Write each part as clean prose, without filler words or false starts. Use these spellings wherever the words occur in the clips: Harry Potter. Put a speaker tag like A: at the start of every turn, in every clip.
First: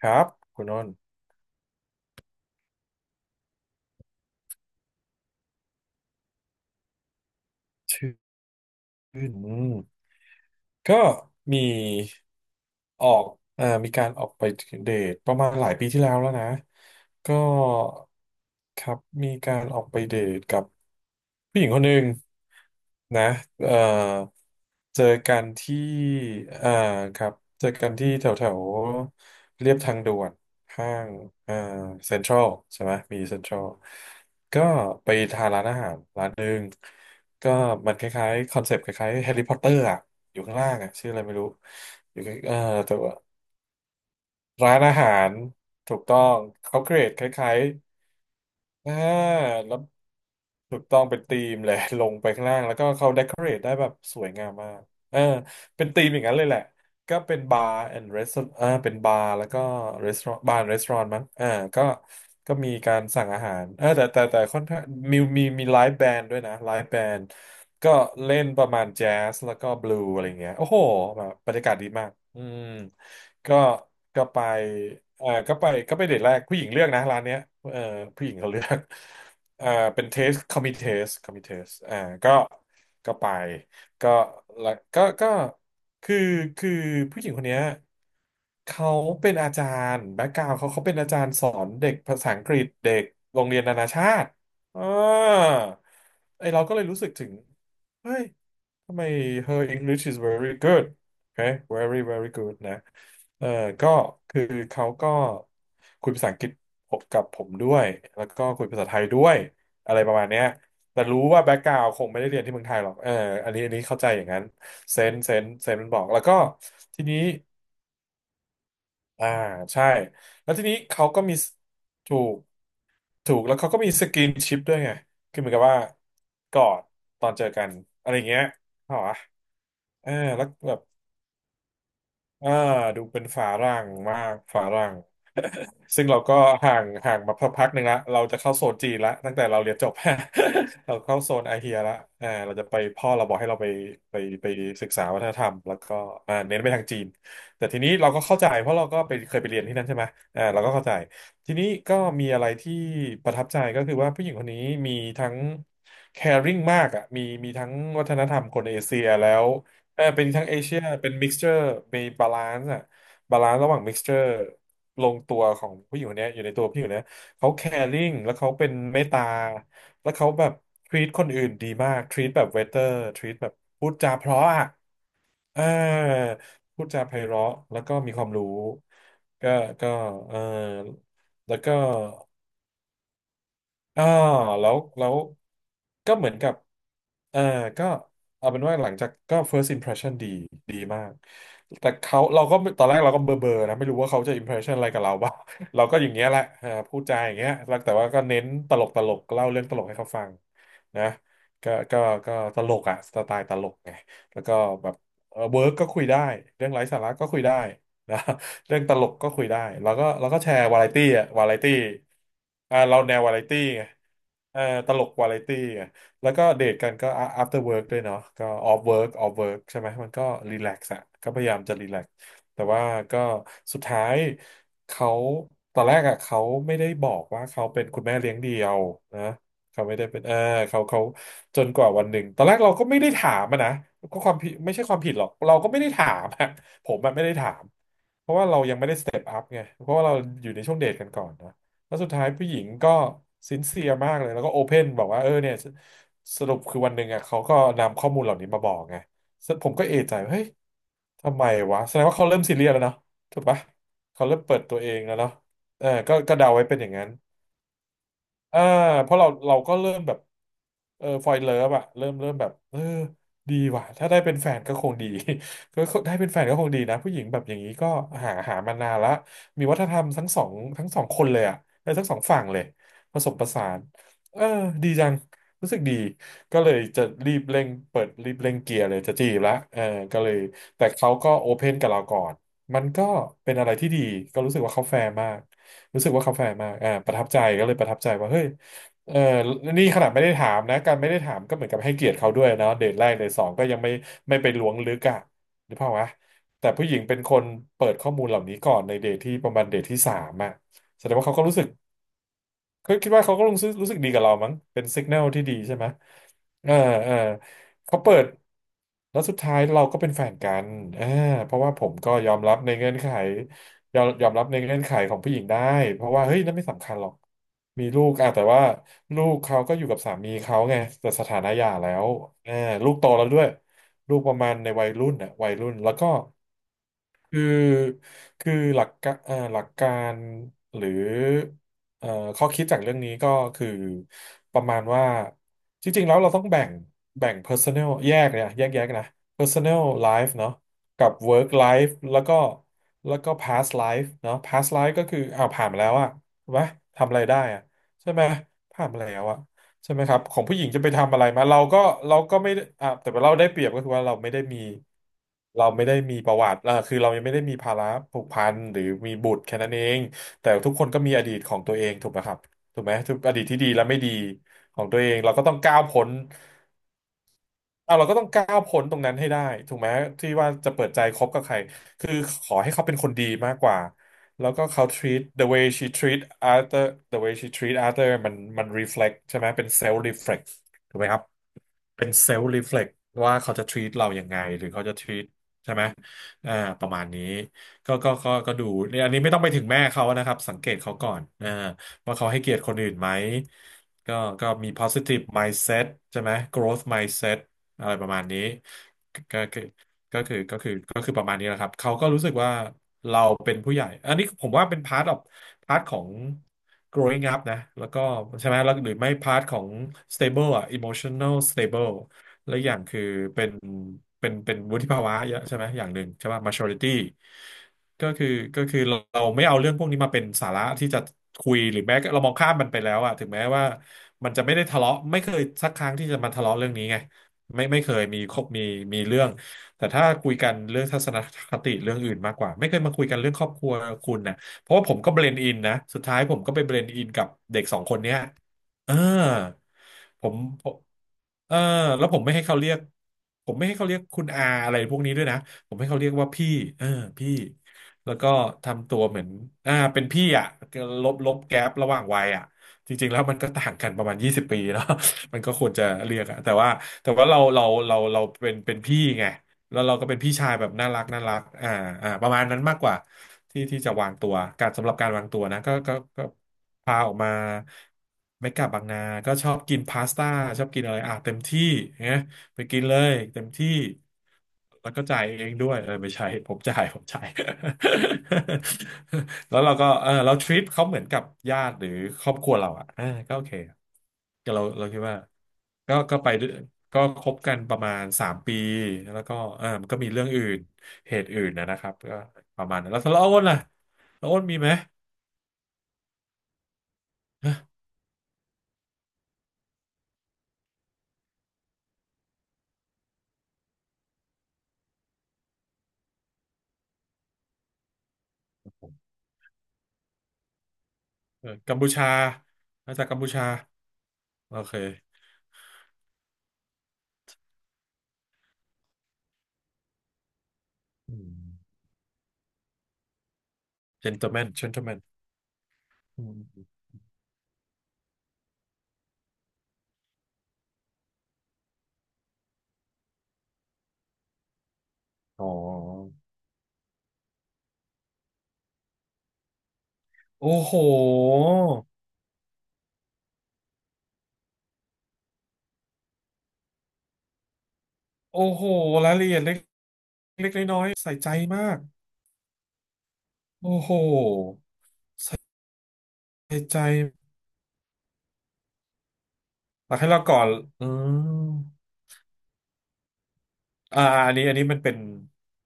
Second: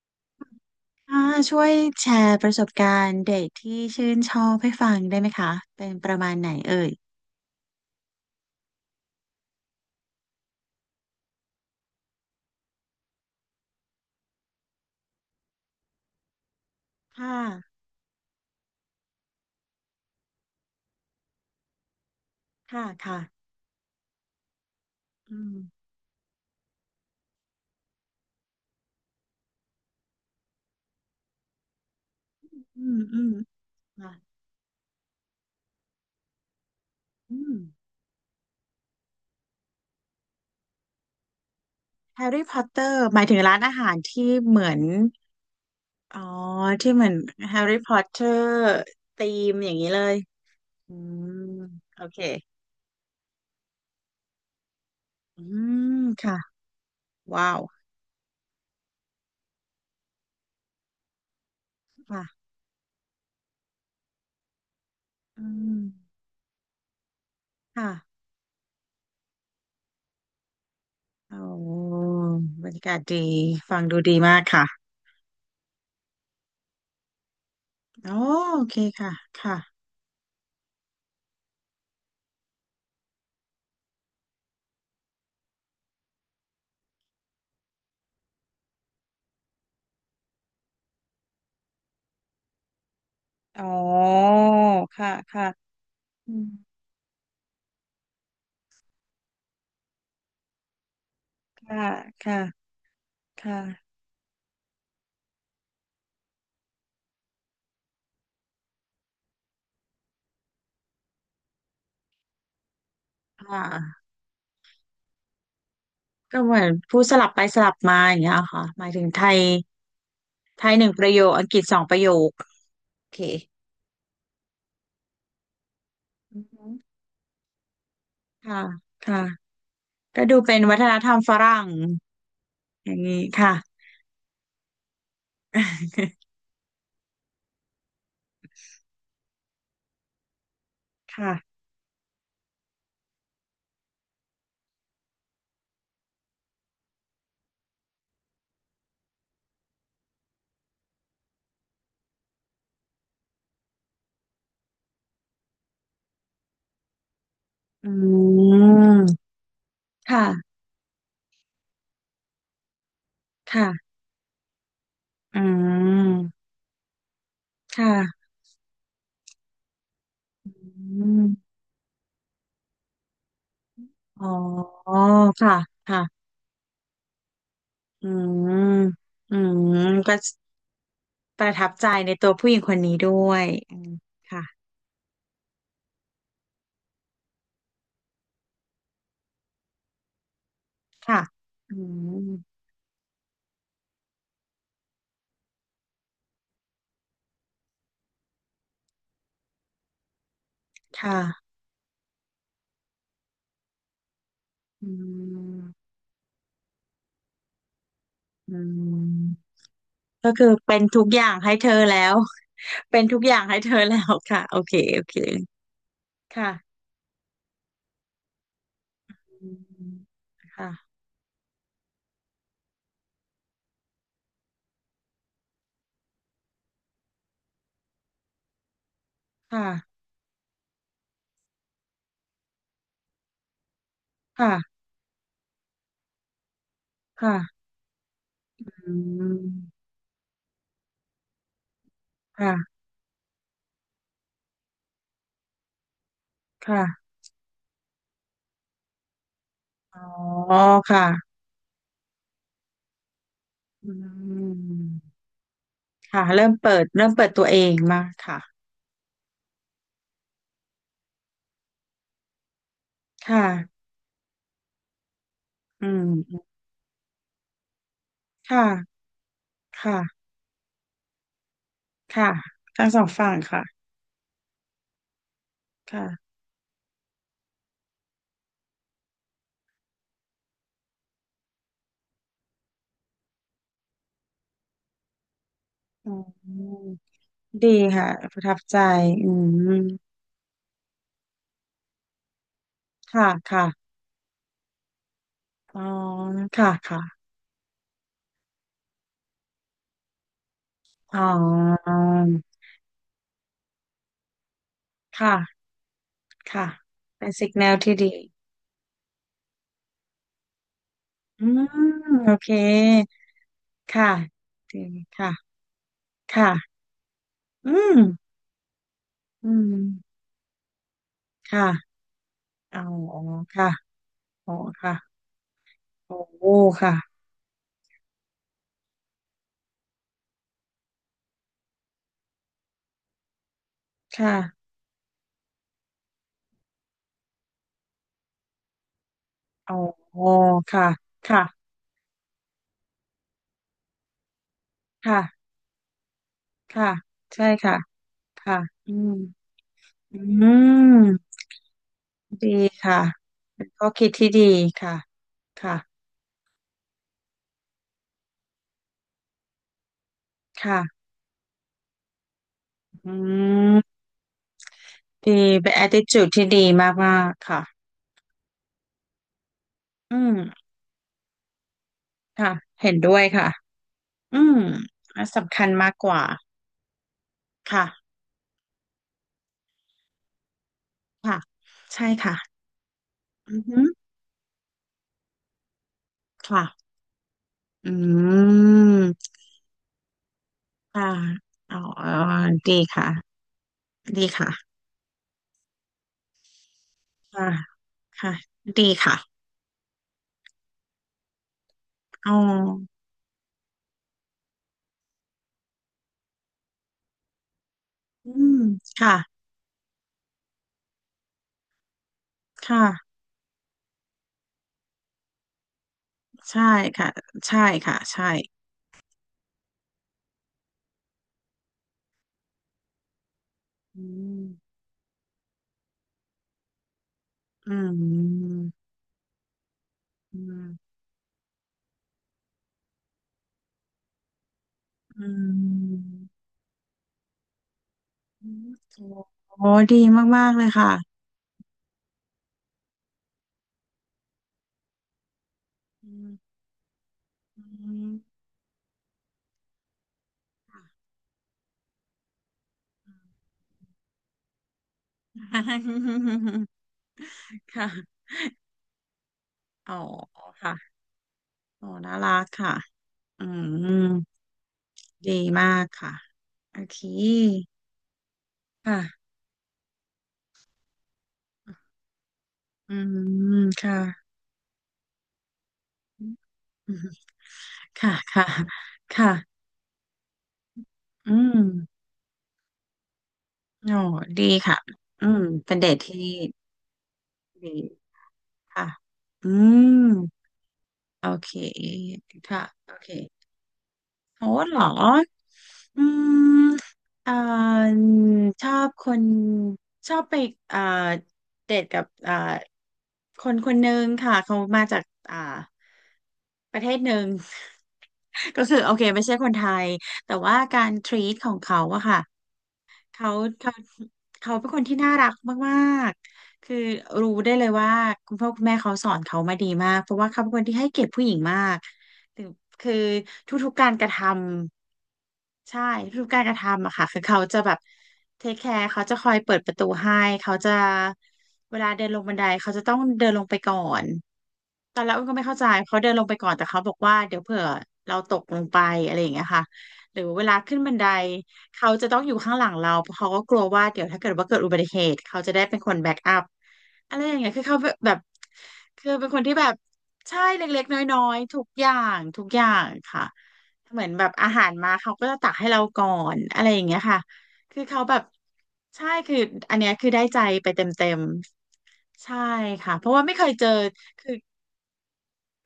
A: ครับคุณอ้น
B: ค่ะช่วยแชร์ประสบการณ์เด็กที่ชื่นชอบให้ฟังได้ไหมคะเป็นประมาณไหนเอ่ย
A: ชื่นอืมก็มีออกเอ่อมีการออกไปเดทประมาณหลายปีที่แล้วนะ
B: ค
A: ก็
B: ่ะ
A: ครับมีการออกไปเดทกับผู้หญิงคนหนึ่ง
B: ค่ะ
A: นะ
B: ค่ะ
A: เอ่อเจอกั
B: อื
A: นที่
B: ม
A: อ่าครับเจอกันที่แถวแถวเรียบทางด่วนห้างอ่าเซ็นทรัลใช่
B: อื
A: ไหม
B: ม
A: มี
B: อืม
A: เซ็นทรัล
B: ค่ะ
A: ก็ไปทานร้านอาหารร้านหนึ่ง
B: อื
A: ก็
B: ม
A: มันคล้ายๆคอนเซปต์คล้ายๆแฮร์รี่พอตเตอร์อะอยู่ข้างล่างอะชื่ออะไรไม่รู้อ
B: แฮ
A: ยู่ใก
B: ร์
A: ล้
B: รี่พอตเตอ
A: แต่
B: ร์
A: ว่า
B: หมายถึงร้านอาหารที่เหมือ
A: ร้าน
B: น
A: อาหารถูกต้
B: อ๋
A: อ
B: อ
A: งเขา
B: ที่
A: เกร
B: เหมือ
A: ด
B: น
A: คล้า
B: แฮ
A: ย
B: ร์รี่พอตเตอร์
A: อ่า
B: ธีมอ
A: แล้
B: ย่าง
A: ว
B: นี้เลย
A: ถูก
B: อื
A: ต้องเป็นธี
B: ม
A: มเลย ล
B: โอ
A: ง
B: เค
A: ไปข้างล่างแล้วก็เขาเดคอเรทได้แบบสวยงามมากเออ
B: อื
A: เป็น
B: ม
A: ธีมอย่าง
B: ค่ะ
A: นั้นเลยแหละ ก็เป็น
B: ว้า
A: บา
B: ว
A: ร์แอนด์ร a สอร์เป็นบาร์แล้วก็รีสอร์บาร์ restaurant มั้งอ่าก็
B: ค่ะ
A: ก็มีการสั่งอาหารเออแต่ค่อนข้างมี
B: อื
A: มีมี
B: ม
A: ไลฟ์แบนด์ด้วยนะไลฟ์แบนด์
B: ค่ะ
A: ก็เล่นประมาณแจ๊สแล้วก็บลูอะไรเงี้ย โอ้โหแบบ
B: โอ
A: บรรยากาศดี
B: ้
A: มาก
B: บรรยากาศดี
A: ก็
B: ฟังดูดี
A: ก็
B: มา
A: ไป
B: กค่ะ
A: เออก็ไปเดทแรกผู้หญิงเลือกนะร้านเนี้ยเออ
B: โอ
A: ผู้หญิงเขา
B: โอ
A: เลือ
B: เค
A: ก
B: ค่ะค่ะ
A: อ่าเป็นเทสคอมมิเทสคอมมิเทสก็ก็ไป ก็ละกก็ก็คือคือผู้หญิงคนเนี้ยเขาเป็นอาจารย์แบ็กกราวเขาเป็นอาจารย์สอนเด็กภาษาอังกฤษเด็กโรงเรีย
B: อ๋
A: นนานาชาติ
B: อ
A: อ่า
B: ค่ะค่ะอื
A: ไอ
B: ม
A: เราก็เลยรู้สึกถึงเฮ้ยทำไม her English is very good okay
B: ค่ะ
A: very very
B: ค่ะ
A: good นะเออก็
B: ค่ะ
A: คือเขาก็คุยภาษาอังกฤษผมด้วยแล้วก็คุยภาษาไทยด้วยอะไรประมาณเนี้ย แต่รู้ว่าแบ็กกราวด์คงไม่ได้เรียนที่เมืองไทยหรอกเออ
B: ค
A: อันนี้เข้า
B: ่ะ
A: ใจอย่างนั้นเซนมันบอก แล้วก็
B: ก็เหมือนพู
A: ที
B: ดส
A: นี้
B: ลับไปสลับมาอย่างเงี้ยค่ะหมายถึงไท
A: อ่า
B: ย
A: ใช่ แล้ว
B: ไท
A: ที
B: ย
A: นี้
B: หนึ่งป
A: เขา
B: ระโย
A: ก็
B: ค
A: มี
B: อังกฤษสองประโย
A: ถู
B: ค
A: ก
B: โอเค
A: ถูก แล้วเขาก็มีสกินชิปด้วยไงคือเหมือนกับว่า
B: อือ
A: ก
B: ฮึ
A: อด ตอนเจอกัน อะไรอย่างเงี้ย
B: ค่ะ
A: เหร
B: ค่ะ
A: อะเออ
B: ก็ดู
A: แล้ว
B: เป็น
A: แบ
B: วั
A: บ
B: ฒนธรรมฝรั่ง
A: อ่า
B: อย่าง
A: ดูเป็
B: นี้
A: นฝา
B: ค่ะ
A: รั่งมาก ฝารั่ง ซึ่ง เราก็ห่างมาพักหนึ่งละเราจะเข้าโซนจีนละตั้งแต่เราเรียนจบ เราเข้าโซ
B: ค่ะ
A: นอาเฮียละเราจะไปพ่อเราบอกให้เราไปไปศึกษาวัฒนธรรมแล้วก็เน้นไปทางจีนแต่ทีนี้เราก็เข้าใจเพราะเราก็ไปเคยไปเรียนที่นั่นใช่ไหมเราก็เข้าใจทีนี้ก็มีอะไรที่ประทับใจก็คือว่าผู้หญิงคนนี้มีทั้ง caring มากอ่ะมีทั้ง
B: อื
A: วัฒนธรรมคนเอเชียแล้
B: ม
A: วเออเป็นทั้ง
B: ค่ะ
A: เอเชียเป็น mixture มี balance อ่ะ บาลานซ์ระหว่าง
B: ค่ะ
A: mixture ลงตั
B: อื
A: วของผู้หญิงคนเนี้ยอ
B: ม
A: ยู่ในตัวผู้หญิงคนเนี้ยเขา caring
B: ค่ะ
A: แล้วเขาเป็นเมตตาแล้วเขาแบ
B: อื
A: บ treat คนอื่
B: ม
A: นดีมาก treat แบบ waiter treat แบบพูดจา
B: อ๋
A: เพ
B: อ
A: ราะอ่ะ
B: ค่ะ
A: เออ
B: ค่ะ
A: พูดจาไพเราะแล้วก็
B: อื
A: มีความรู้
B: มอื
A: ก็
B: ม
A: ก็
B: ก็
A: เออ
B: ประ
A: แล้ว
B: ทับ
A: ก็
B: ใจในตัวผู้หญิงคนนี้ด้วยอืม
A: อ่า
B: ค่ะ
A: แล้วก็เหมือนกับเออก็เอาเป็นว่าหลังจากก็ first impression ดีดีมาก
B: ค่ะอื
A: แต่เขา
B: ม
A: เราก็ตอนแรกเราก็เบอร์นะไม่รู้ว่าเขาจะ impression อะไรกับเราบ้าง เราก็อย่างเงี้ยแหละเออพูดจาอย่างเงี้ยแล้วแต่ว่าก็เน้นตลกตลกเล่าเรื่องตลกให้เขาฟังนะ
B: ค่ะ
A: ก็ก็ก็ตลกอะสไตล์ตลกไงแล้วก็
B: อื
A: แบบเออวิร์กก็
B: ม
A: คุยได้เรื่องไร้สาระก็คุยได้ นะ
B: อื
A: เรื่อ
B: ม
A: งตลกก็คุยได้แล้วก็แล้
B: ก็
A: วก็
B: คือ
A: แชร์
B: เป็
A: วา
B: น
A: ไร
B: ทุ
A: ตี้
B: กอ
A: อะ
B: ย่าง
A: วา
B: ให้
A: ไร
B: เธ
A: ตี้
B: อแล้ว
A: เรา
B: เป็น
A: แน
B: ทุ
A: ว
B: ก
A: วา
B: อย่า
A: ไร
B: งให้
A: ตี้
B: เธอ
A: ไง
B: แล้วค่ะโอ
A: เออ
B: เค
A: ต
B: โอ
A: ลก
B: เค
A: วาไรตี้ไงแล้วก็
B: ค่ะ
A: เดทกันก็ after work ด้วยเนาะก็ off work off
B: อืม
A: work ใช่ไหมมันก็รี
B: ค่ะ
A: แลกซ์อะก็พยายามจะรีแลกซ์แต่ว่าก็สุดท้ายเขาตอนแรกอะเขาไม่ได้บอกว่าเขาเป็นคุณแม่เลี้ยงเดี่ยวนะ
B: ค่ะ
A: เขาไม่ได้เป็นเออเขาจนกว่าวันหนึ่งตอนแรกเราก็ไม่ได้ถามอะนะก็ความผิดไม่
B: ค่ะ
A: ใช่ความผิดหรอกเราก็ไม่ได้ถามอะผมอะไม่ได้ถา
B: ค่ะ
A: ม เพราะว่าเรายังไม่
B: อื
A: ได้สเต็ป
B: ม
A: อัพไง เพราะว่าเราอยู่ในช่วงเดทกันก่อนเนอะแล้วสุดท้ายผู้หญิง
B: ค่ะ
A: ก็ซินเซียมากเลย แล้วก็โอเพนบอกว่าเออเนี่ยสสรุปคือวันหนึ่ง
B: ค่ะ
A: อ่ะเขาก็นำข้อมูลเหล่านี้มาบอกไงซึ่งผมก็
B: อ๋อ
A: เอะใจว่าเฮ้ย
B: ค่ะ
A: ทำไมวะแสดงว่าเขาเริ่มซีเรียสแล้วเนาะถูกปะ
B: อื
A: เขาเริ่มเปิดตัวเองแล้ว
B: ม
A: เนาะเออก็
B: ค่ะ
A: ก็
B: เริ่
A: เดา
B: ม
A: ไว้เป็
B: เปิ
A: นอ
B: ด
A: ย่างนั้
B: เริ่
A: น
B: มเปิดตัวเองมากค่ะ
A: อ่าเพราะเราก็เริ่มแบบเออฟอยเลิฟอะเริ่มแบบเออ
B: ค
A: ดี
B: ่ะ
A: ว่ะถ้าได้เป็นแฟนก็คงดี ก็
B: อื
A: ก็
B: ม
A: ได้เป็นแฟนก็คงดีนะผู้หญิงแบบอย่างนี้ก็หา
B: ค
A: หามานาน
B: ่ะ
A: ละมีวัฒนธรรม
B: ค่ะ
A: ทั้งสองคนเลยอะเออทั้งสอง
B: ค่ะ
A: ฝั่งเลย
B: ทั้งสอง
A: ผส
B: ฝั่
A: ม
B: ง
A: ผ
B: ค่ะ
A: สานเออดีจังรู้สึกดี
B: ค่ะ
A: ก็เลยจะรีบเร่งเกียร์เลยจะจีบละเออก็เลยแต่เขาก็โอเพนกับเราก่อนมันก็เป็นอะไรที่ดีก็รู้สึกว่าเขาแฟร์มาก รู้
B: อ๋
A: สึก
B: อ
A: ว่าเขาแฟร์มากประทับใจก็
B: ดี
A: เลยประทับ
B: ค่ะ
A: ใจว่า
B: ป
A: เฮ้
B: ระ
A: ย
B: ทับใจ
A: เออ
B: อืม
A: นี่ขนาดไม่ได้ถามนะ การไม่ได้ถามก็เหมือนกับให้เกียรติเขาด้วยเนาะเดทแรกเด
B: ค่ะ
A: ทสองก็
B: ค่ะ
A: ยังไม่ไปล้วงลึกอ่ะหรือ
B: อ๋อ
A: เึกภาพวะแต่
B: ค่ะ
A: ผู้หญิงเป็น
B: ค่ะ
A: คนเปิดข้อมูลเหล่านี้ก่อนในเดทที่ประมาณเดทที่สามอ่ะแสดง
B: อ๋
A: ว่าเขาก็รู้สึก
B: อ
A: เขาคิดว่าเขาก็รู้สึกดีกับเรามั้งเป็นสัญญาณที่ดี
B: ค่ะ
A: ใช่ไหม
B: ค่ะ
A: เออเออ
B: เป็นสิกแนลที่
A: เขา
B: ดี
A: เปิดแล้วสุดท้ายเราก็เป็นแฟนกันเออ
B: อื
A: เพ
B: ม
A: ราะว่าผมก็
B: โอ
A: ยอม
B: เค
A: รับในเงื่อนไขยอ
B: ค่ะ
A: มยอมรับในเงื่
B: ดี
A: อนไขของผู้หญิง
B: ค่ะ
A: ได้เพราะว่าเฮ้ย
B: ค่ะ
A: นั่นไม่สำคัญหรอก
B: อื
A: มี
B: ม
A: ลูกอะแต่ว่าลูก
B: อื
A: เขา
B: ม
A: ก็อยู่กับสามีเขาไงแต่สถานะห
B: ค่ะ
A: ย่าแล้วเออ
B: อ๋อ
A: ลูกโตแล้วด้วย
B: ค่ะ
A: ลูกประมา
B: อ๋อ
A: ณในวัย
B: ค่ะ
A: รุ่นน่ะวัยรุ่นแล้วก็
B: โอ้ค่ะ
A: คือหลักการหรือ เอ่อข้อคิดจากเรื่องนี้ก็คือ
B: ค่ะ
A: ประมาณว่าจริงๆแล้วเราต้องแบ่ง personal แยกเนี่ยแยกนะ
B: อ๋อ
A: personal life เนาะ
B: ค่ะ
A: กับ
B: ค่ะ
A: work life แล้วก็ past life เนาะ past life ก็คือ
B: ค่ะ
A: อ้าวผ่านมาแล้วอะถูกไหม
B: ค่ะ
A: ทำอะไรได้
B: ใช่
A: อะ
B: ค่ะ
A: ใช่ไหม
B: ค่ะ
A: ผ่าน
B: อื
A: มา
B: ม
A: แล้วอะใช่ไหมค
B: อื
A: รับของผู้หญิงจะไปทำอะไร
B: ม
A: มาเราก็ไม่
B: ดี
A: ได้อ่ะ
B: ค่ะ
A: แต่ว่าเราได้เปรี
B: เป็น
A: ยบก็
B: ข้อ
A: คือว่า
B: คิดที่ดีค่ะ
A: เรา
B: ค่ะ
A: ไม่ได้มีประวัติเออคือเรายังไม่ได้มีภาระผูกพันหรือมีบุตรแค่นั้นเอง แต่ทุกคนก็
B: ค่ะ
A: มีอดีตของตัวเองถูกไหมครับถูกไหม
B: อื
A: ทุกอดีตที่ดีและไม่
B: ม
A: ดีของตัวเอง
B: ดี
A: เราก็ต้อง
B: เป็น
A: ก้าวพ้น
B: attitude ที่ดีมากๆค่ะ
A: เอาเราก็ต้องก้าวพ้นตรงนั้นให้ได้ถูกไหม
B: อื
A: ที่ว่า
B: ม
A: จะเปิดใจคบกับใครคือข
B: ค่ะ
A: อให้เขา
B: เห็
A: เป็
B: น
A: นคน
B: ด้วย
A: ดี
B: ค่ะ
A: มากกว่า
B: อื
A: แล้ว
B: ม
A: ก็เขา treat
B: อัน
A: the
B: สำ
A: way
B: คัญ
A: she
B: มากก
A: treat
B: ว่า
A: other the way she treat other
B: ค่ะ
A: มัน reflect ใช่ไหมเป็น self reflect ถูกไหมครับ
B: ค่ะใช่
A: เป็นเซ
B: ค่ะ
A: ลล์รีเฟล็กว่าเขา
B: อือ
A: จะ
B: ฮึ
A: treat เราอย่างไงหรือเขาจะ treat ใช่ไหมอ่า
B: ค่ะ
A: ประมาณนี้
B: อ
A: ก็ก็ก็
B: ื
A: ก็ดูเนี่ยอันนี้ไม่
B: ม
A: ต้องไปถึงแม่เขานะครับสังเกตเขาก่
B: ค่ะ
A: อน
B: อ๋อ
A: ว่าเขาให้เกียรติคน
B: ดี
A: อื่นไห
B: ค่ะ
A: มก็
B: ดี
A: ก็
B: ค่ะ
A: มี positive mindset ใช่ไหม growth mindset
B: ค่ะ
A: อะไรประมาณ
B: ค่ะ
A: นี้
B: ดี
A: ก็
B: ค่ะ
A: คือก็คือประมาณนี้แหละครับเขาก็รู้
B: อ๋
A: สึ
B: อ
A: กว่าเราเป็นผู้ใหญ่อันนี้ผมว่าเป็น พาร์ทของ growing up นะแล้วก็
B: อื
A: ใช่ไห
B: ม
A: มแล้วหรือไม่
B: ค่ะ
A: พาร์ทของ stable อ่ะ emotional stable และอกอย่าง
B: ค่ะ
A: คือเป็นเป็นวุฒิภาวะเยอะใช่ไหมอย่างหนึ่งใช่ป่ะ
B: ใช่
A: maturity
B: ค่ะใช่ค่ะ
A: ก็
B: ใช่
A: คือก็คือเราไม่เอาเรื่องพวกนี้มาเป็นสาระที่จะคุยหรือแม้เรามองข้ามมันไปแล้วอะถึงแม้ว่า
B: อื
A: มันจะไม่ได้
B: ม
A: ทะเลาะไม่เคยสักครั้งที่จะมาทะเลาะเรื่องนี้ไงไม่
B: อื
A: ไม่เคยมีคบ
B: ม
A: มีเรื่องแต่ถ้าคุย
B: อื
A: กันเรื่อง
B: ม
A: ทัศนคติเรื่องอื่นมากกว่าไม่เคยมาคุยกันเรื่องครอบครัวคุณนะ เพราะว่าผมก็เบล
B: อื
A: นด์อินนะสุด
B: ม
A: ท้ายผมก็ไปเบลนด์อินกับเด็กสองคนเนี้ย
B: อืม
A: เออ
B: โอ้ดี
A: ผม
B: มากๆเล
A: ผ
B: ย
A: ม
B: ค่ะ
A: เออแล้วผมไม่ให้เขาเรียกคุณอาอะไรพวกนี้ด้วยนะผมให้เขาเรี
B: อื
A: ยกว่าพี่
B: ม
A: เออพี่
B: อืม
A: แล้วก็ทำตัวเหมือนเป็นพี่อ่ะ
B: ค่ะ
A: ลบแก๊ประหว่างวัยอ่ะจริงๆแล้วมันก็ต่างกันประมาณ20 ปีเนาะ มันก็ควรจะเรียกอะแต่ว่าเราเราเรา
B: ค่ะ
A: เราเป็นพี่ไง แล้ว
B: อ๋
A: เรา
B: อ
A: ก็เป็นพี่ชายแบบ
B: ค่ะ
A: น่ารักน่ารัก
B: โอ้น่า
A: ป
B: รั
A: ระมา
B: ก
A: ณนั้น
B: ค่ะ
A: มากกว่า
B: อื
A: ที่ที่
B: ม
A: จะวางตัว การสำหรับการวาง
B: ดี
A: ตัวนะ
B: มา
A: ก็
B: ก
A: ก็
B: ค่ะ
A: ก็
B: โอเค
A: พาออกมาเมกะบางนา
B: ค่ะ
A: ก็ชอบกินพาสต้าชอบกินอะไรอ่ะเต็มที่เนีย ไปกิน
B: อื
A: เลยเต็ม
B: ม
A: ที่
B: ค่ะ
A: แล้วก็จ่ายเองด้วยเออไม่
B: อื
A: ใช่ผ
B: ม
A: มจ่ายผมจ่าย
B: ค่ะค่ะ
A: แล้
B: ค่ะ
A: วเราก็เออเราทริปเขาเหมือนกับ
B: อืม
A: ญาติหรือครอบครัวเราอ่ะเออก็โอเค
B: โอ้ดี
A: ก็เรา
B: ค่ะ
A: เราคิดว่า
B: อืมเป็นเด
A: ก็
B: ทที่
A: ก็ไปด้วยก็คบกันป
B: ดี
A: ระมาณ3 ปี
B: ค่ะ
A: แล้วก็
B: อื
A: เออมันก็
B: ม
A: มีเรื่องอื่นเห
B: โอ
A: ตุอื่
B: เค
A: นนะครับก็ป
B: ค่ะ
A: ระมาณนั้น
B: โอ
A: แล้ว
B: เค
A: แล้วอ้นล่ะแล้วอ้
B: โห
A: นมีไหม
B: เหรออืมอ่
A: ฮะ
B: าชอบคนชอบไปอ่าเดทกับคนคนหนึ่งค่ะเขามาจากอ่าประเทศหนึ่ง ก็คือโอเคไม่ใช่คนไทยแต่ว่าการทรีต
A: เอ
B: ข
A: อ
B: อง
A: กัม
B: เขา
A: พู
B: อะ
A: ชา
B: ค่ะ
A: มาจากกัมพู
B: เขา
A: ชา
B: เขาเขา
A: โอ
B: เป็น
A: เค
B: คนที่น่ารักมากๆคือรู้ได้เลยว่าคุณพ่อคุณแม่เขาสอนเขามาดีมากเพราะว่าเขาเป็นคนที่ให้เกียรติ
A: อื
B: ผู้หญิ
A: ม
B: งมากคือคือทุกๆการกระทำ
A: gentleman gentleman
B: ใช่ทุ
A: อื
B: กๆกา
A: ม
B: รกระทำอะค่ะคือเขาจะแบบเทคแคร์เขาจะคอยเปิดประตูให้เขาจะเวลาเดินลงบันไดเขาจะต้องเดินลงไปก่อน ตอนแรกอ้นก็
A: อ๋
B: ไม่
A: อ
B: เข้าใจเขาเดินลงไปก่อนแต่เขาบอกว่าเดี๋ยวเผื่อเราตกลงไปอะไรอย่างเงี้ยค่ะหรือเวลา
A: โอ้โห
B: ขึ้นบันไดเขาจะต้องอยู่ข้างหลังเราเพราะเขาก็กลัวว่าเดี๋ยวถ้าเกิดว่าเกิดอุบัติเหตุเขาจะได้เป็นคนแบ็กอัพอะไรอย่างเงี้ยคือเขาแบบ
A: โอ้โห
B: คือ
A: รายละ
B: เป็น
A: เอี
B: ค
A: ยด
B: น
A: เล็
B: ที่
A: ก
B: แบบใช่
A: เล็กน้
B: เล็
A: อ
B: ก
A: ย
B: ๆน
A: ๆใส่
B: ้อ
A: ใจ
B: ยๆทุ
A: มา
B: ก
A: ก
B: อย่างทุกอย่างค่ะ
A: โอ้โห
B: เหมือนแบบอาหารมาเขาก็จะตักให้เราก่อน
A: ใส่
B: อะไรอ
A: ใจ
B: ย่างเงี้ยค่ะคือเขาแบบใช่คืออันเนี้ย
A: ตัก
B: คื
A: ให้
B: อ
A: เรา
B: ได้
A: ก่
B: ใจ
A: อน
B: ไปเต
A: อื
B: ็ม
A: ม
B: ๆใช่ค่ะเพราะว่าไม่เคยเจอ
A: อ่าอันนี้อันนี้มันเป็น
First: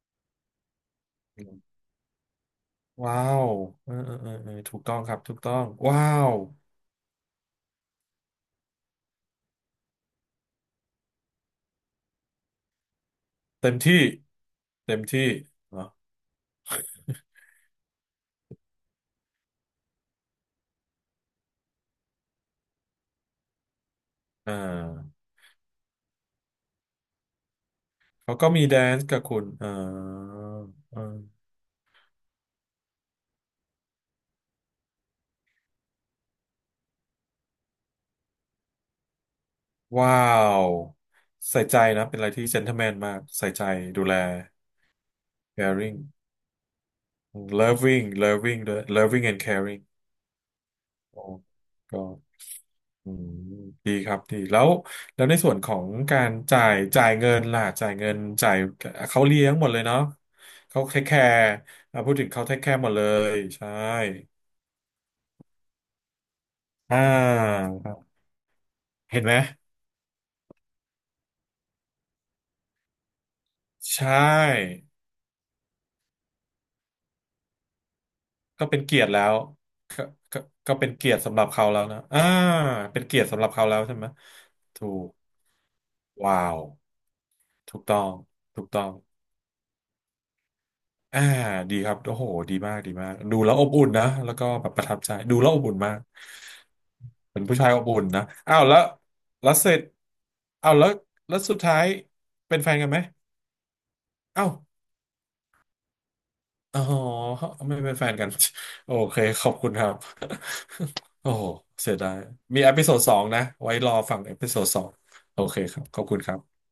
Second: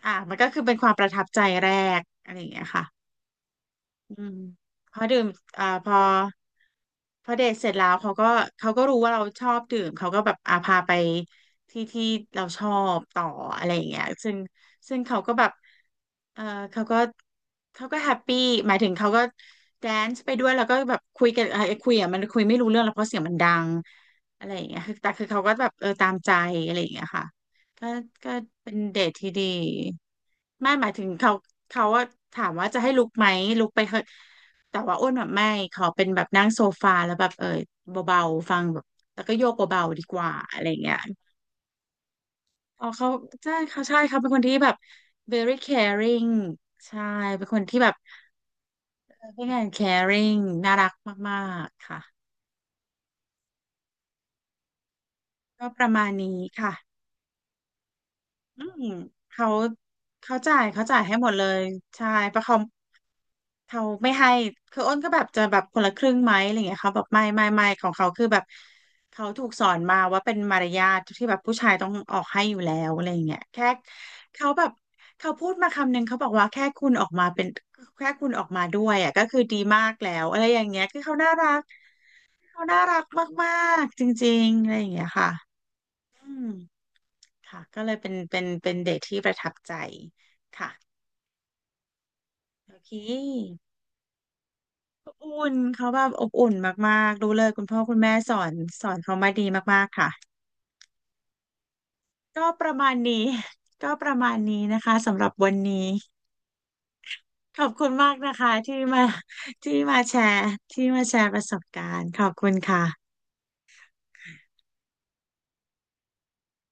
B: อ่ะมันก็คือเป็นความประทับใจแรกอะไรอย่างเงี้ยค่ะ
A: ว้าวเออเอ
B: อื
A: อเออ
B: ม
A: เออถูกต้
B: พ
A: อง
B: อ
A: ครั
B: ดื่
A: บ
B: ม
A: ถูกต้อง
B: อ่าพอ
A: ว้าว
B: พอเดทเสร็จแล้วเขาก็เขาก็รู้ว่าเราชอบดื่มเขาก็แบบอาพาไปที่ที่เราชอบต่ออะ
A: เต็
B: ไร
A: ม
B: อย่าง
A: ที่
B: เงี้ยซึ่ง
A: เต็
B: ซึ่ง
A: ม
B: เขา
A: ที่
B: ก็แบบ
A: เหรอ
B: เออเขาก็เขาก็แฮปปี้หมายถึงเขาก็แดนซ์ไปด้วยแล้วก็แบบคุยกันคุยอ่ะมันคุยไม่รู้เรื่องแล้วเพราะเสียงมันดังอะไร
A: อ่
B: อย่างเงี้ยคือแต่
A: า
B: คือเขาก็แบบเออตามใจอะไรอย่างเงี้ยค่ะ ก็ก็
A: เขาก็มี
B: เป็
A: แด
B: น
A: น
B: เด
A: ซ์
B: ท
A: กับ
B: ที่
A: คุ
B: ดี
A: ณ
B: ไม่หมาย
A: อ่า
B: ถึงเขาเขาว่าถามว่าจะให้ลุกไหมลุกไปเถอะแต่ว่าอ้วนแบบไม่ขอเป็นแบบนั่งโซฟาแล้วแบบเออเบาๆฟังแบบแล้วก็โยกเบาๆดี
A: ว้า
B: กว่าอะไร
A: ว
B: อย่างเงี้ย
A: ใส่ใจนะเป็นอะไรที่เจน t l e m
B: อ๋
A: แม
B: อ
A: น
B: เขา
A: มาก ใส่
B: ใช่
A: ใจ
B: เขาใช่
A: ดูแล
B: เขาเป็นคนที่แบบ very
A: caring
B: caring ใช่เป็นคนที่แบบ
A: loving ด้วย loving and
B: เป็นคน
A: caring
B: caring น่ารัก
A: โอ้
B: มากๆค่ะ
A: ก็อืมดีครับดีแล้วในส่วน
B: ก็
A: ขอ
B: ป
A: ง
B: ระมาณ
A: การ
B: นี้
A: จ่า
B: ค่ะ
A: ยจ่ายเงินล่ะจ่ายเงินจ่าย
B: อืม
A: เขาเลี้
B: เขา
A: ยงหมดเลยเนาะ
B: เขาจ่าย
A: เขา
B: เขา
A: เท
B: จ่าย
A: คแค
B: ให้หมดเล
A: ร์
B: ยใช่
A: พูดถึง
B: เพ
A: เขา
B: ราะ
A: เท
B: เขา
A: คแคร์หมดเลยใช่
B: เขาไม่ให้คืออ้นก็แบบจะแบบคนละครึ่งไหมอะไรเงี้ยเขา
A: อ่า
B: แบบไม่ข
A: ค
B: อง
A: รับ
B: เขาคือแบบ
A: เห็น
B: เขา
A: ไหม
B: ถูกสอนมาว่าเป็นมารยาทที่แบบผู้ชายต้องออกให้อยู่แล้วอะไรเงี้ยแค่
A: ใช
B: เขาแบบ
A: ่
B: เขาพูดมาคำหนึ่งเขาบอกว่าแค่คุณออกมาเป็นแค่คุณออกมา
A: ก็เป็
B: ด้
A: น
B: วย
A: เกียร
B: อ่ะ
A: ติแล้
B: ก็
A: ว
B: คือดีมาก
A: ก็
B: แล้วอะ
A: ก็
B: ไรอย่าง
A: ก็
B: เงี้ย
A: เป็น
B: คือ
A: เกีย
B: เขา
A: รติ
B: น่า
A: สำหรับ
B: รัก
A: เขาแล้วนะ
B: เขาน่ารั
A: เป็น
B: ก
A: เกียรติสำหรั
B: มา
A: บเขาแล้ว
B: ก
A: ใช่
B: ๆจ
A: ไหม
B: ริงๆอะไรอ
A: ถู
B: ย่างเงี้ย
A: ก
B: ค่ะอื
A: ว้า
B: ม
A: ว
B: ค่ะ
A: ถู
B: ก็
A: ก
B: เล
A: ต้
B: ย
A: อ
B: เป็
A: ง
B: น
A: ถูกต้อ
B: เด
A: ง
B: ทที่ประทับใจค่ะ
A: อ่าดีครับโอ้โหดี
B: โอ
A: มาก
B: เ
A: ดีมากดูแล้ว
B: ค
A: อบอุ่นนะแล้วก็แบบประทับใจดูแล้
B: อุ่
A: ว
B: น
A: อบอุ่น
B: เขา
A: มาก
B: แบบอบอุ่นมากๆรู้
A: เป็
B: เล
A: น
B: ย
A: ผู้
B: คุณ
A: ชาย
B: พ่
A: อ
B: อ
A: บ
B: คุ
A: อุ่
B: ณ
A: น
B: แม่
A: นะ
B: สอน
A: อ้าวแล้ว
B: สอนเขามาดี
A: แล้วเสร็
B: มา
A: จ
B: กๆค่ะ
A: อ้าวแล้วสุดท้าย
B: ก็
A: เป็น
B: ป
A: แฟ
B: ระ
A: นกั
B: มา
A: น
B: ณ
A: ไหม
B: นี้ ก็ประมาณ
A: อ้าว
B: นี้นะคะสำหรับวันนี้
A: อ๋อ
B: ขอบ
A: ไม่
B: คุณ
A: เป็นแฟ
B: มาก
A: นกัน
B: นะคะที่
A: โอ
B: มา
A: เคขอบคุ
B: ที่
A: ณครับ
B: มาแชร์ที่มาแช
A: โอ้
B: ร์ประ
A: โห
B: สบกา
A: เสีย
B: ร
A: ดา
B: ณ์
A: ย
B: ขอบคุณ
A: มีเอ
B: ค่ะ
A: พิโซดสองนะไว้รอฟังเอพิโซดสองโอเคครับขอบคุณครับ